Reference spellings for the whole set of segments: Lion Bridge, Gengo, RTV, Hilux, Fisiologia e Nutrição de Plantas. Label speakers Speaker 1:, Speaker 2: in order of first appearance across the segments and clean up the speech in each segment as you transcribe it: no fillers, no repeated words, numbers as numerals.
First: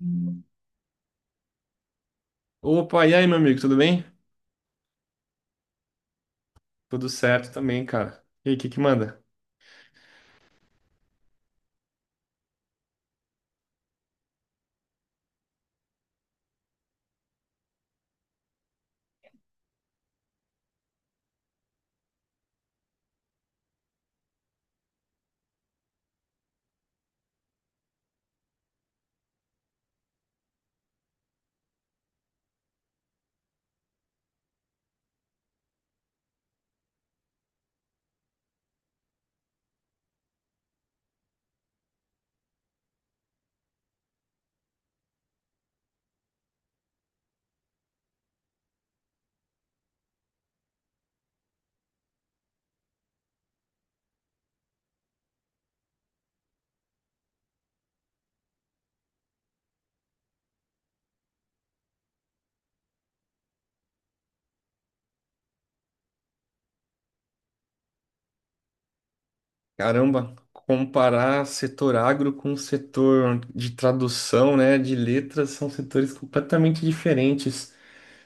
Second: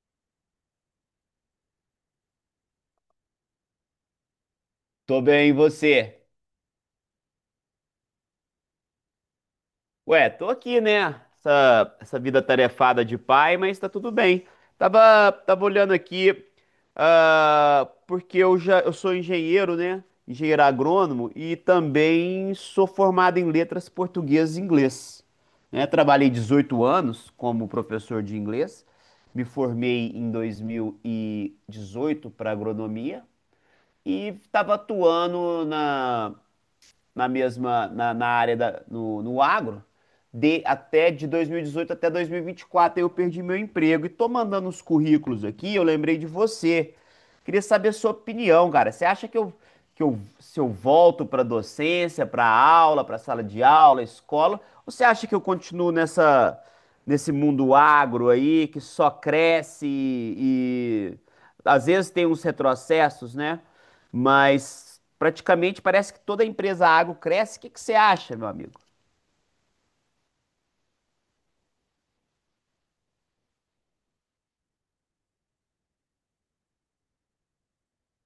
Speaker 1: Hum. Opa, e aí, meu amigo, tudo bem?
Speaker 2: Tô bem, e você?
Speaker 1: Tudo certo também, cara. E aí, o que que manda?
Speaker 2: Ué, tô aqui, né? Essa vida tarefada de pai, mas tá tudo bem. Tava olhando aqui, porque eu sou engenheiro, né? Engenheiro agrônomo, e também sou formado em letras portuguesas e inglês. Né? Trabalhei 18 anos como professor de inglês, me formei em 2018 para agronomia e estava atuando na área da, no, no agro de até de 2018 até 2024. Aí eu perdi meu emprego e tô mandando os currículos aqui. Eu lembrei de você. Queria saber a sua opinião, cara. Você acha que eu se eu volto para docência, para aula, para sala de aula, escola, ou você acha que eu continuo nessa nesse mundo agro aí que só cresce, e às vezes tem uns retrocessos, né? Mas praticamente parece que toda empresa agro cresce. O que que você acha, meu amigo?
Speaker 1: Caramba, comparar setor agro com setor de tradução, né, de letras, são setores completamente diferentes.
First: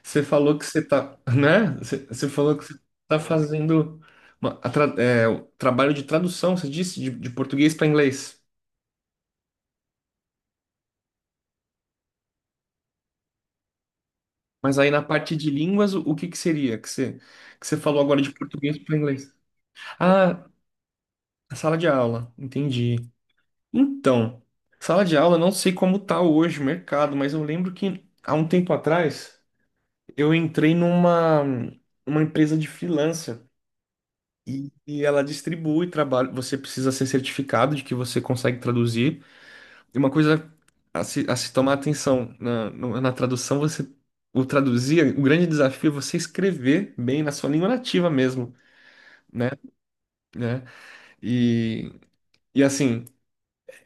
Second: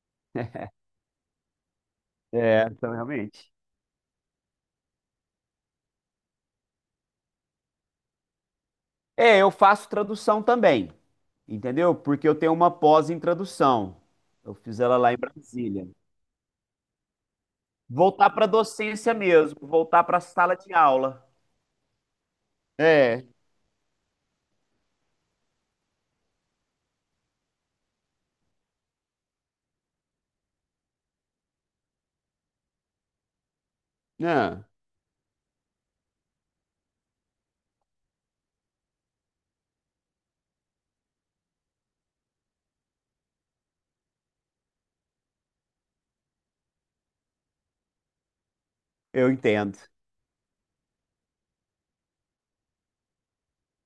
Speaker 1: Você falou que você tá, né? Você falou que
Speaker 2: É,
Speaker 1: você
Speaker 2: então
Speaker 1: tá
Speaker 2: realmente.
Speaker 1: fazendo o trabalho de tradução, você disse, de português para inglês.
Speaker 2: É, eu faço tradução também, entendeu? Porque eu tenho uma pós em tradução. Eu
Speaker 1: Mas
Speaker 2: fiz
Speaker 1: aí
Speaker 2: ela
Speaker 1: na
Speaker 2: lá em
Speaker 1: parte de
Speaker 2: Brasília.
Speaker 1: línguas, o que que seria que você falou agora
Speaker 2: Voltar
Speaker 1: de
Speaker 2: para
Speaker 1: português para
Speaker 2: docência
Speaker 1: inglês?
Speaker 2: mesmo, voltar para a
Speaker 1: Ah,
Speaker 2: sala de aula.
Speaker 1: sala de aula, entendi.
Speaker 2: É,
Speaker 1: Então, sala de aula, eu não sei como tá hoje o mercado, mas eu lembro que há um tempo atrás eu entrei numa uma empresa de freelancer
Speaker 2: não.
Speaker 1: e ela distribui trabalho. Você precisa ser certificado de que você consegue traduzir. E uma coisa a se tomar atenção na, no- na tradução, você o traduzir, o grande desafio é você escrever bem na sua língua nativa mesmo,
Speaker 2: Eu
Speaker 1: né?
Speaker 2: entendo.
Speaker 1: Né? E, e assim.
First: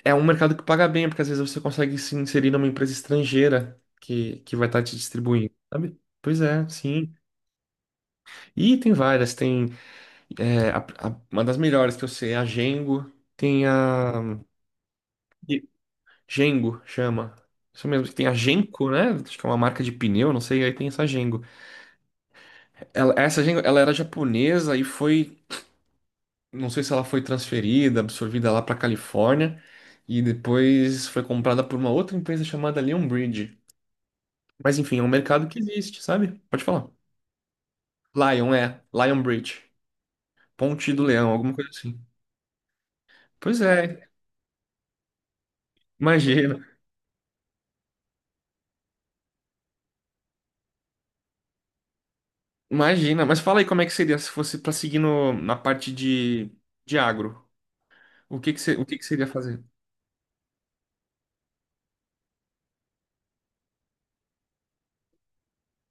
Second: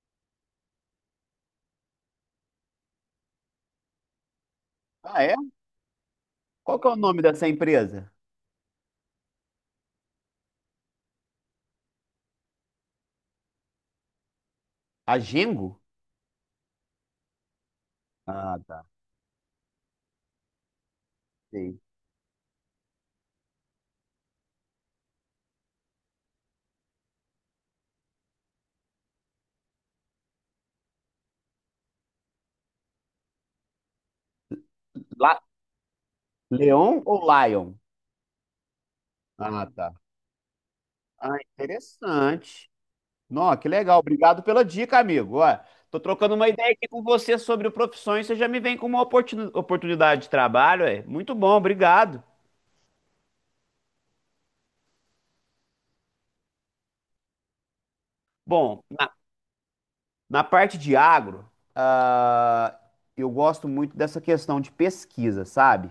Speaker 1: É um mercado que paga bem, porque às vezes você consegue se inserir numa empresa estrangeira que vai estar te
Speaker 2: Ah, é?
Speaker 1: distribuindo, sabe? Pois é,
Speaker 2: Qual que é o
Speaker 1: sim.
Speaker 2: nome dessa empresa?
Speaker 1: E tem várias, tem uma das melhores que eu sei, é a Gengo, tem a
Speaker 2: A
Speaker 1: E-
Speaker 2: Gengo?
Speaker 1: Gengo chama. Isso mesmo, que tem a
Speaker 2: Ah, tá.
Speaker 1: Genko, né? Acho que é uma marca de pneu, não sei, aí tem essa Gengo.
Speaker 2: Sei.
Speaker 1: Essa Gengo, ela era japonesa e foi, não sei se ela foi transferida, absorvida lá para Califórnia e depois foi comprada por uma outra empresa chamada Leon. Mas enfim, é um
Speaker 2: La-
Speaker 1: mercado que existe, sabe? Pode falar.
Speaker 2: Leon ou Lion?
Speaker 1: Lion, é. Lion Bridge.
Speaker 2: Ah, tá.
Speaker 1: Ponte do Leão,
Speaker 2: Ah,
Speaker 1: alguma coisa assim.
Speaker 2: interessante. Não,
Speaker 1: Pois
Speaker 2: que legal.
Speaker 1: é,
Speaker 2: Obrigado pela dica, amigo. Ó, tô trocando uma
Speaker 1: imagina.
Speaker 2: ideia aqui com você sobre profissões. Você já me vem com uma oportunidade de trabalho, é? Muito bom, obrigado.
Speaker 1: Imagina. Mas fala aí como é que seria se fosse pra seguir no, na parte de agro. O que que, você,
Speaker 2: Bom,
Speaker 1: o que que você iria fazer?
Speaker 2: na parte de agro, ah, eu gosto muito dessa questão de pesquisa, sabe?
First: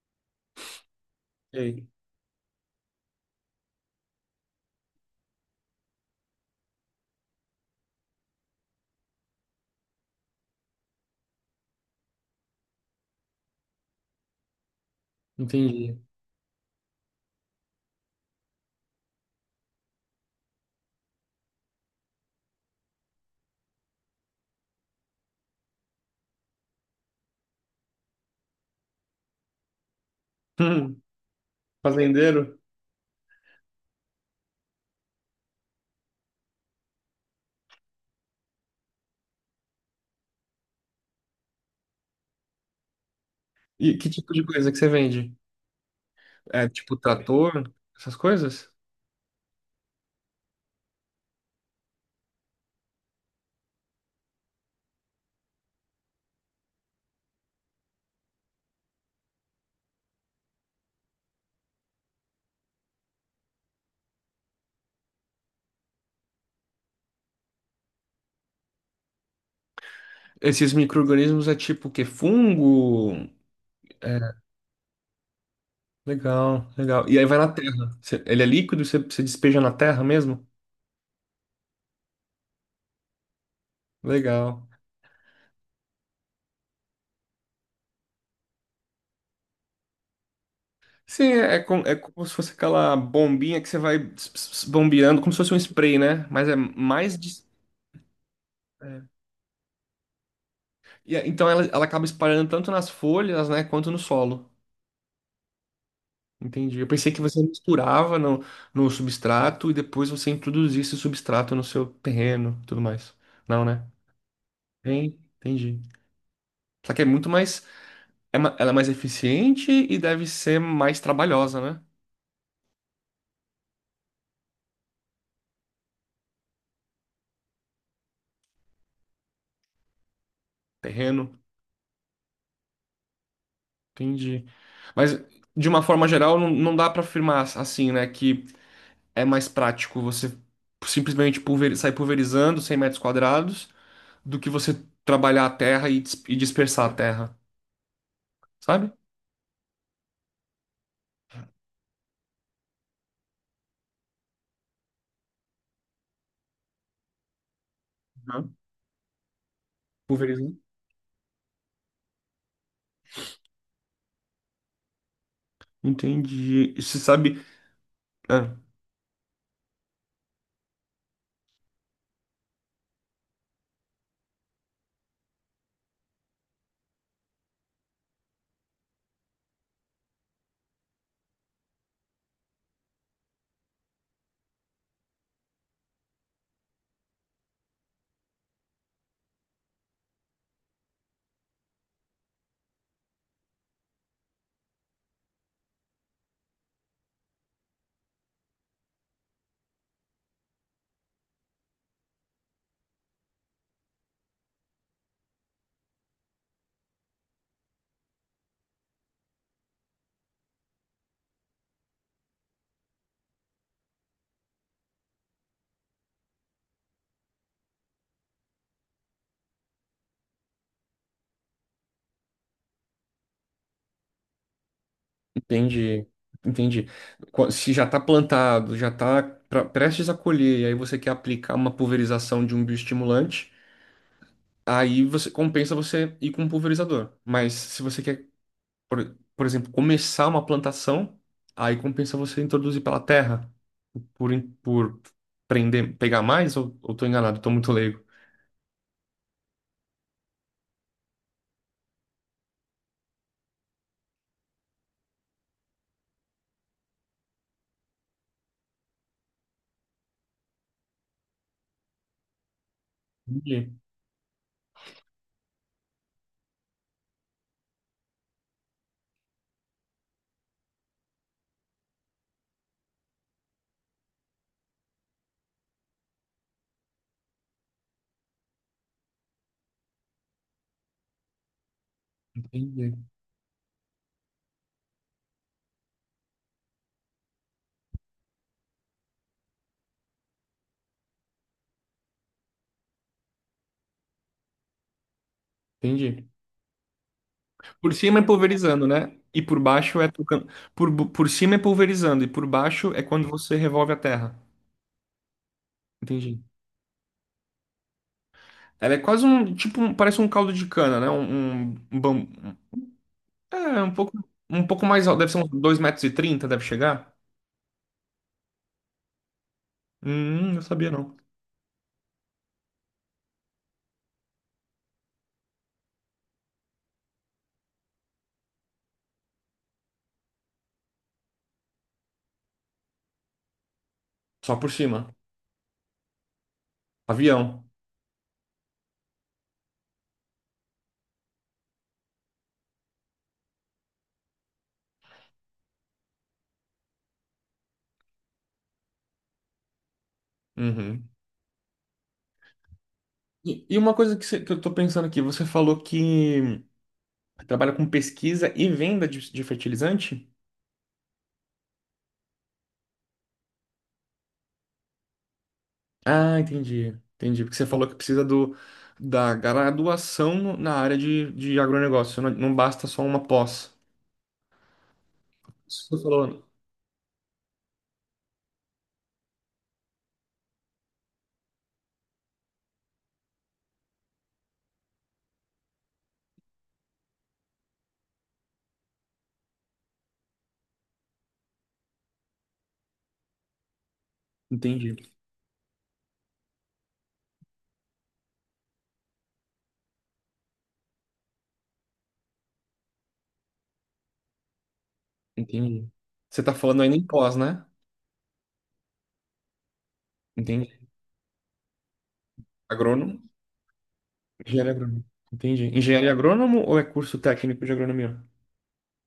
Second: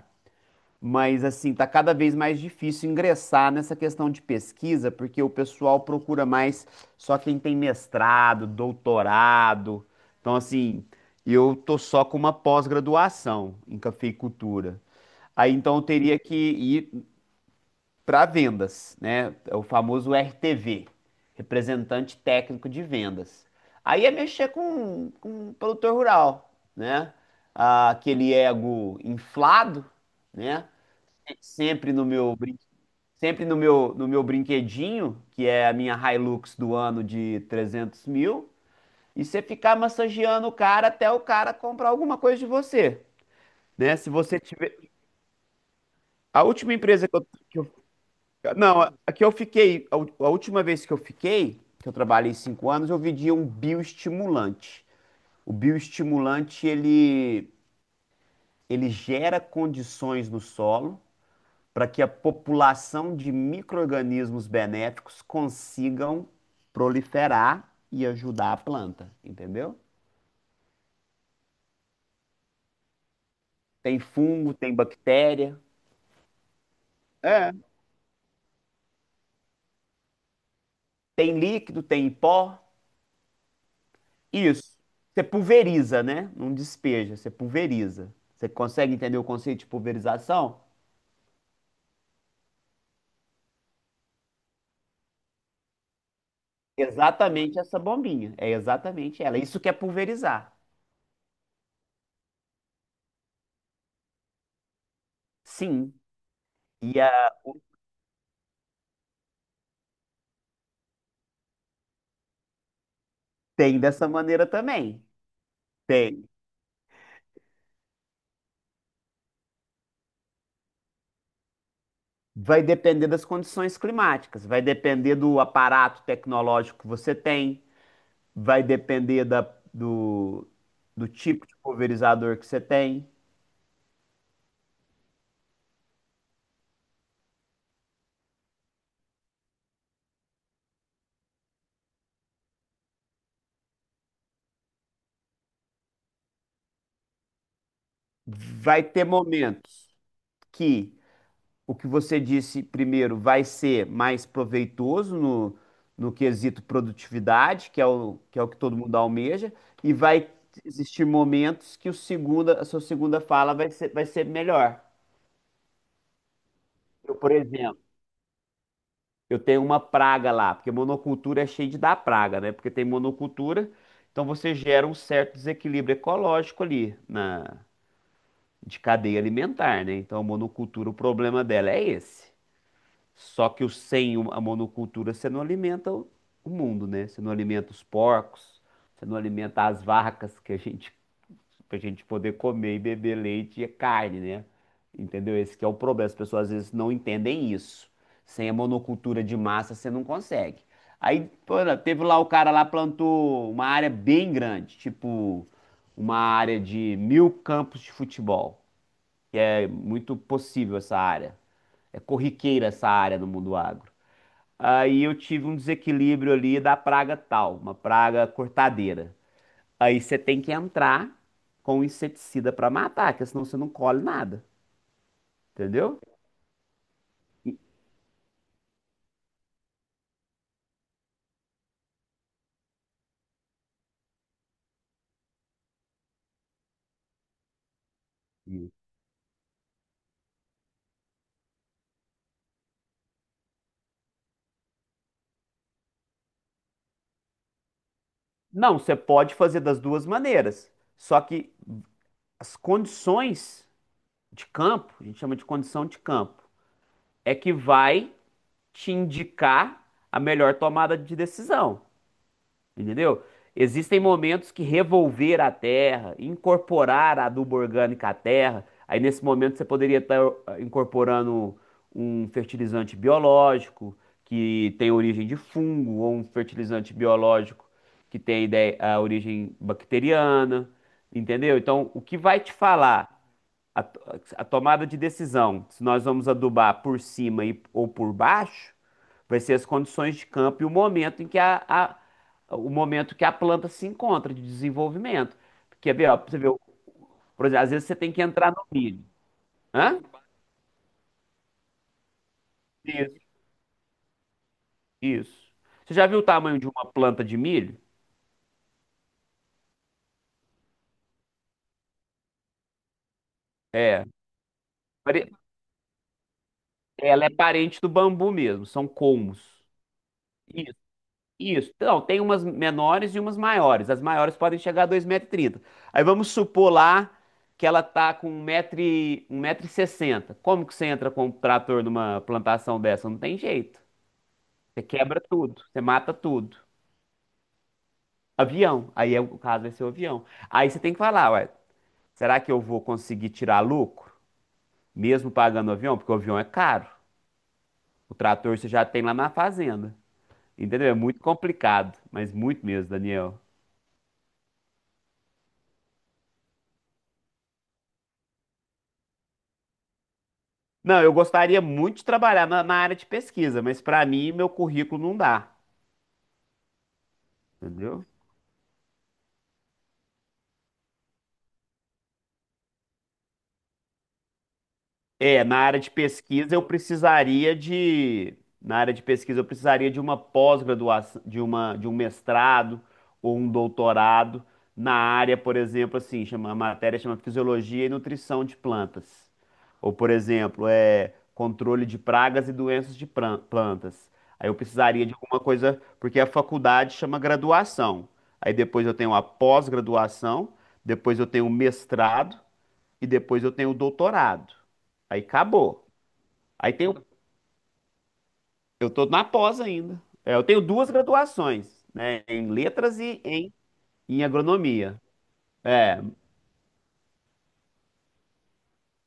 Speaker 2: Mas assim, tá
Speaker 1: Ei,
Speaker 2: cada vez mais difícil ingressar nessa questão de pesquisa, porque o pessoal procura mais só quem tem mestrado, doutorado. Então, assim, eu tô só com uma pós-graduação em cafeicultura. Aí então eu
Speaker 1: entendi.
Speaker 2: teria que ir para vendas, né? É o famoso RTV, representante técnico de vendas. Aí é mexer com o produtor rural, né? Ah, aquele ego inflado, né?
Speaker 1: Hum,
Speaker 2: Sempre no meu
Speaker 1: fazendeiro?
Speaker 2: brin- sempre no meu no meu brinquedinho, que é a minha Hilux do ano de 300.000, e você ficar massageando o cara até o cara comprar alguma coisa de você, né?
Speaker 1: E que
Speaker 2: Se
Speaker 1: tipo
Speaker 2: você
Speaker 1: de coisa
Speaker 2: tiver
Speaker 1: que você vende?
Speaker 2: a
Speaker 1: É
Speaker 2: última
Speaker 1: tipo
Speaker 2: empresa que
Speaker 1: trator,
Speaker 2: eu,
Speaker 1: essas
Speaker 2: que
Speaker 1: coisas?
Speaker 2: não, aqui eu fiquei, a a última vez que eu fiquei, que eu trabalhei 5 anos, eu vendia um bioestimulante. O bioestimulante, ele gera condições no solo para que a população de micro-organismos benéficos consigam proliferar e ajudar a planta, entendeu?
Speaker 1: Esses micro-organismos é tipo o quê? Fungo?
Speaker 2: Tem fungo, tem bactéria,
Speaker 1: Legal, legal. E aí vai na
Speaker 2: é,
Speaker 1: terra. Você- Ele é líquido, você, você despeja na terra mesmo?
Speaker 2: tem líquido, tem pó.
Speaker 1: Legal.
Speaker 2: Isso. Você pulveriza, né? Não despeja, você pulveriza. Você consegue entender o conceito de pulverização?
Speaker 1: Sim, é, é com- é como se fosse aquela bombinha que você vai bombeando, como se fosse um spray, né? Mas é mais de...
Speaker 2: Exatamente essa bombinha. É
Speaker 1: é.
Speaker 2: exatamente ela. É isso que é pulverizar.
Speaker 1: E é- então ela acaba espalhando tanto nas folhas, né, quanto no solo.
Speaker 2: Sim.
Speaker 1: Entendi. Eu
Speaker 2: E
Speaker 1: pensei que
Speaker 2: ah,
Speaker 1: você misturava no substrato e depois você introduzia esse substrato no seu terreno, e tudo mais. Não,
Speaker 2: tem
Speaker 1: né?
Speaker 2: dessa maneira também.
Speaker 1: Tem, entendi.
Speaker 2: Tem.
Speaker 1: Só que é muito mais, ela é mais eficiente e deve ser mais trabalhosa, né?
Speaker 2: Vai depender das condições climáticas, vai depender do aparato tecnológico que você tem, vai depender do do
Speaker 1: Terreno.
Speaker 2: tipo de pulverizador que você tem.
Speaker 1: Entendi. Mas, de uma forma geral, não, não dá pra afirmar assim, né, que é mais prático você sair pulverizando 100 metros quadrados do que você trabalhar a terra e dispersar a terra,
Speaker 2: Vai
Speaker 1: sabe?
Speaker 2: ter momentos que o que você disse primeiro vai ser mais proveitoso no quesito produtividade, que é o
Speaker 1: Uhum.
Speaker 2: que todo mundo almeja, e vai
Speaker 1: Pulverizando.
Speaker 2: existir momentos que o segunda, a sua segunda fala vai ser melhor.
Speaker 1: Entendi. E você
Speaker 2: Eu, por
Speaker 1: sabe.
Speaker 2: exemplo,
Speaker 1: Ah,
Speaker 2: eu tenho uma praga lá, porque monocultura é cheio de dar praga, né? Porque tem monocultura, então você gera um certo desequilíbrio ecológico ali na, de cadeia alimentar, né? Então a monocultura, o problema dela é esse. Só que sem a monocultura você não alimenta o mundo, né? Você não alimenta os porcos, você não alimenta as vacas que a gente, pra gente poder comer e beber leite e carne, né? Entendeu? Esse que é o problema. As pessoas às vezes não entendem isso. Sem a monocultura de massa você não consegue. Aí, pô, teve lá o cara lá, plantou uma área bem grande, tipo uma área de 1.000 campos de futebol. É muito possível essa área. É corriqueira essa área no mundo agro. Aí eu tive um desequilíbrio ali da praga tal, uma praga cortadeira. Aí você tem que entrar com o inseticida para matar, porque senão você não colhe nada, entendeu?
Speaker 1: entendi. Entendi. Qu- Se já está plantado, já está prestes a colher, e aí você quer aplicar uma pulverização de um bioestimulante, aí você compensa você ir com um pulverizador. Mas se você quer
Speaker 2: Sim.
Speaker 1: por exemplo, começar uma plantação, aí compensa você introduzir pela terra, por prender, pegar mais, ou tô enganado, tô muito leigo.
Speaker 2: Não, você pode fazer das duas maneiras. Só que as condições de campo, a gente chama de condição de campo, é que vai te indicar a melhor tomada de decisão. Entendeu?
Speaker 1: Entendi,
Speaker 2: Existem momentos que revolver a terra, incorporar a adubo orgânico à terra, aí nesse momento você poderia estar incorporando um fertilizante biológico que tem origem de fungo, ou um fertilizante biológico que tem a origem bacteriana, entendeu? Então, o que vai te
Speaker 1: entendi,
Speaker 2: falar a, to- a tomada de decisão, se nós vamos adubar por cima ou por baixo, vai ser as condições de campo e o momento em que o momento que a planta se encontra de desenvolvimento. Quer ver, ó,
Speaker 1: entendi.
Speaker 2: pra você ver, por exemplo, às vezes
Speaker 1: Por
Speaker 2: você tem
Speaker 1: cima
Speaker 2: que
Speaker 1: é
Speaker 2: entrar no
Speaker 1: pulverizando,
Speaker 2: milho.
Speaker 1: né? E por
Speaker 2: Hã?
Speaker 1: baixo é trocando. Por cima é pulverizando, e por baixo é quando
Speaker 2: Isso.
Speaker 1: você revolve a terra.
Speaker 2: Isso. Você já viu o
Speaker 1: Entendi.
Speaker 2: tamanho de uma planta de milho?
Speaker 1: Ela é quase um, tipo, um- parece um caldo de cana, né? Um bam- é,
Speaker 2: É.
Speaker 1: um pouco mais alto,
Speaker 2: Pare-
Speaker 1: deve ser uns 2,30 metros, e trinta, deve chegar.
Speaker 2: Ela é parente do bambu mesmo, são colmos.
Speaker 1: Não sabia não.
Speaker 2: Isso. Então, tem umas menores e umas maiores. As maiores podem chegar a 2,30 metros. Aí vamos supor lá que ela tá com um metro e 1,60 metro. Como que você entra com um trator numa plantação dessa? Não tem jeito.
Speaker 1: Só por
Speaker 2: Você
Speaker 1: cima.
Speaker 2: quebra tudo, você mata tudo.
Speaker 1: Avião.
Speaker 2: Avião. Aí é o caso, vai ser o avião. Aí você tem que falar, ué, será que eu vou conseguir tirar lucro? Mesmo pagando o avião? Porque o avião é caro. O trator você já tem lá na fazenda. Entendeu? É
Speaker 1: Uhum.
Speaker 2: muito complicado, mas muito mesmo, Daniel.
Speaker 1: E uma coisa que, você- que eu tô pensando aqui, você falou que trabalha com pesquisa e venda de fertilizante?
Speaker 2: Não, eu gostaria muito de trabalhar na, na área de pesquisa, mas para mim, meu currículo não dá,
Speaker 1: Ah, entendi. Entendi. Porque você falou que
Speaker 2: entendeu?
Speaker 1: precisa do, da graduação no- na área de agronegócio. Não, não basta só uma pós.
Speaker 2: É, na área
Speaker 1: Isso que
Speaker 2: de
Speaker 1: você falou.
Speaker 2: pesquisa eu precisaria de, na área de pesquisa eu precisaria de uma pós-graduação, de uma, de um mestrado ou um doutorado na área, por exemplo, assim, chama, a matéria chama Fisiologia e Nutrição de Plantas. Ou, por exemplo, é controle de pragas e doenças de plantas. Aí eu
Speaker 1: Entendi.
Speaker 2: precisaria de alguma coisa, porque a faculdade chama graduação. Aí depois eu tenho a pós-graduação, depois eu tenho o mestrado e depois eu tenho o doutorado. Aí acabou.
Speaker 1: Entendi. Você tá
Speaker 2: Aí
Speaker 1: falando
Speaker 2: tenho,
Speaker 1: ainda em pós, né?
Speaker 2: eu estou na pós ainda. É, eu tenho
Speaker 1: Entendi.
Speaker 2: duas graduações, né? Em letras
Speaker 1: Agrônomo?
Speaker 2: e em
Speaker 1: Engenharia agrônoma.
Speaker 2: agronomia.
Speaker 1: Entendi.
Speaker 2: É,
Speaker 1: Engenharia agrônomo ou é curso técnico de agronomia?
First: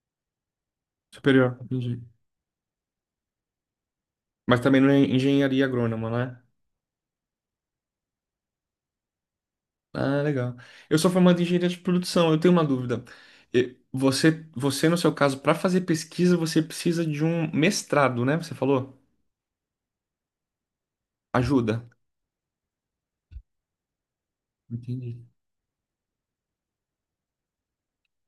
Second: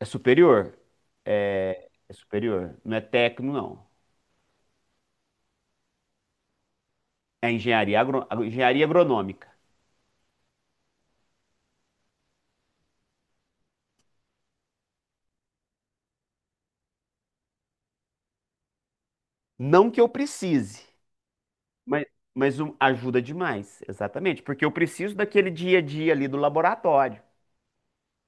Speaker 2: é superior.
Speaker 1: Superior. Entendi.
Speaker 2: É superior. Não é técnico, não.
Speaker 1: Mas também não é engenharia agrônoma, né?
Speaker 2: É engenharia, agro, engenharia agronômica.
Speaker 1: Ah, legal. Eu sou formado em engenharia de produção. Eu tenho uma dúvida. E você, você no seu caso, para fazer pesquisa, você precisa de um mestrado, né? Você falou?
Speaker 2: Não que eu precise,
Speaker 1: Ajuda.
Speaker 2: mas, ajuda demais. Exatamente. Porque eu preciso
Speaker 1: Entendi.
Speaker 2: daquele dia a dia ali do laboratório.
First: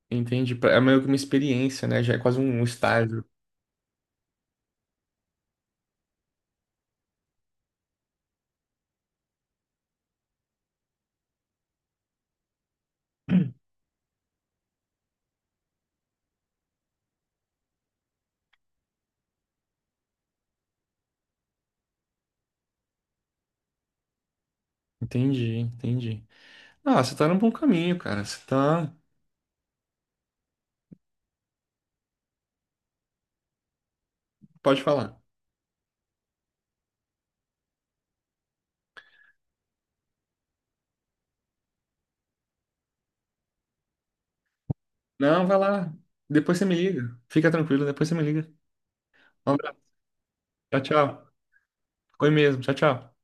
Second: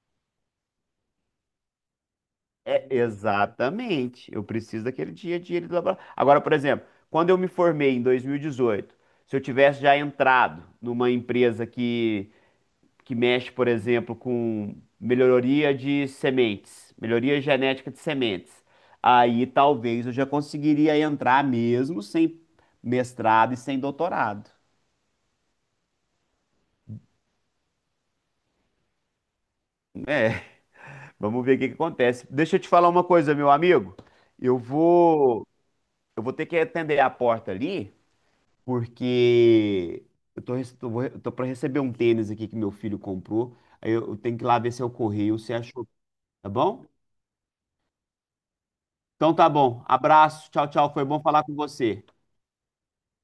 Speaker 1: Entendi. Pra- É meio que uma experiência, né? Já é quase um
Speaker 2: É,
Speaker 1: estágio.
Speaker 2: exatamente. Eu preciso daquele dia a dia ali do laboratório. Agora, por exemplo, quando eu me formei em 2018, se eu tivesse já entrado numa empresa que mexe, por exemplo, com melhoria de sementes, melhoria genética de sementes, aí talvez eu já conseguiria entrar mesmo sem mestrado e sem doutorado.
Speaker 1: Entendi. Ah, você tá num bom caminho, cara. Você tá.
Speaker 2: É, vamos ver o que que acontece. Deixa eu te falar uma coisa, meu amigo. Eu
Speaker 1: Pode falar.
Speaker 2: vou, eu vou ter que atender a porta ali. Porque eu tô, eu tô para receber um tênis aqui que meu filho comprou. Aí eu tenho que ir lá ver se é o correio,
Speaker 1: Não,
Speaker 2: se
Speaker 1: vai
Speaker 2: achou,
Speaker 1: lá.
Speaker 2: tá
Speaker 1: Depois você me
Speaker 2: bom?
Speaker 1: liga. Fica tranquilo, depois você me liga.
Speaker 2: Então tá
Speaker 1: Um abraço.
Speaker 2: bom. Abraço, tchau,
Speaker 1: Tchau,
Speaker 2: tchau. Foi bom
Speaker 1: tchau.
Speaker 2: falar com você.
Speaker 1: Foi mesmo. Tchau, tchau.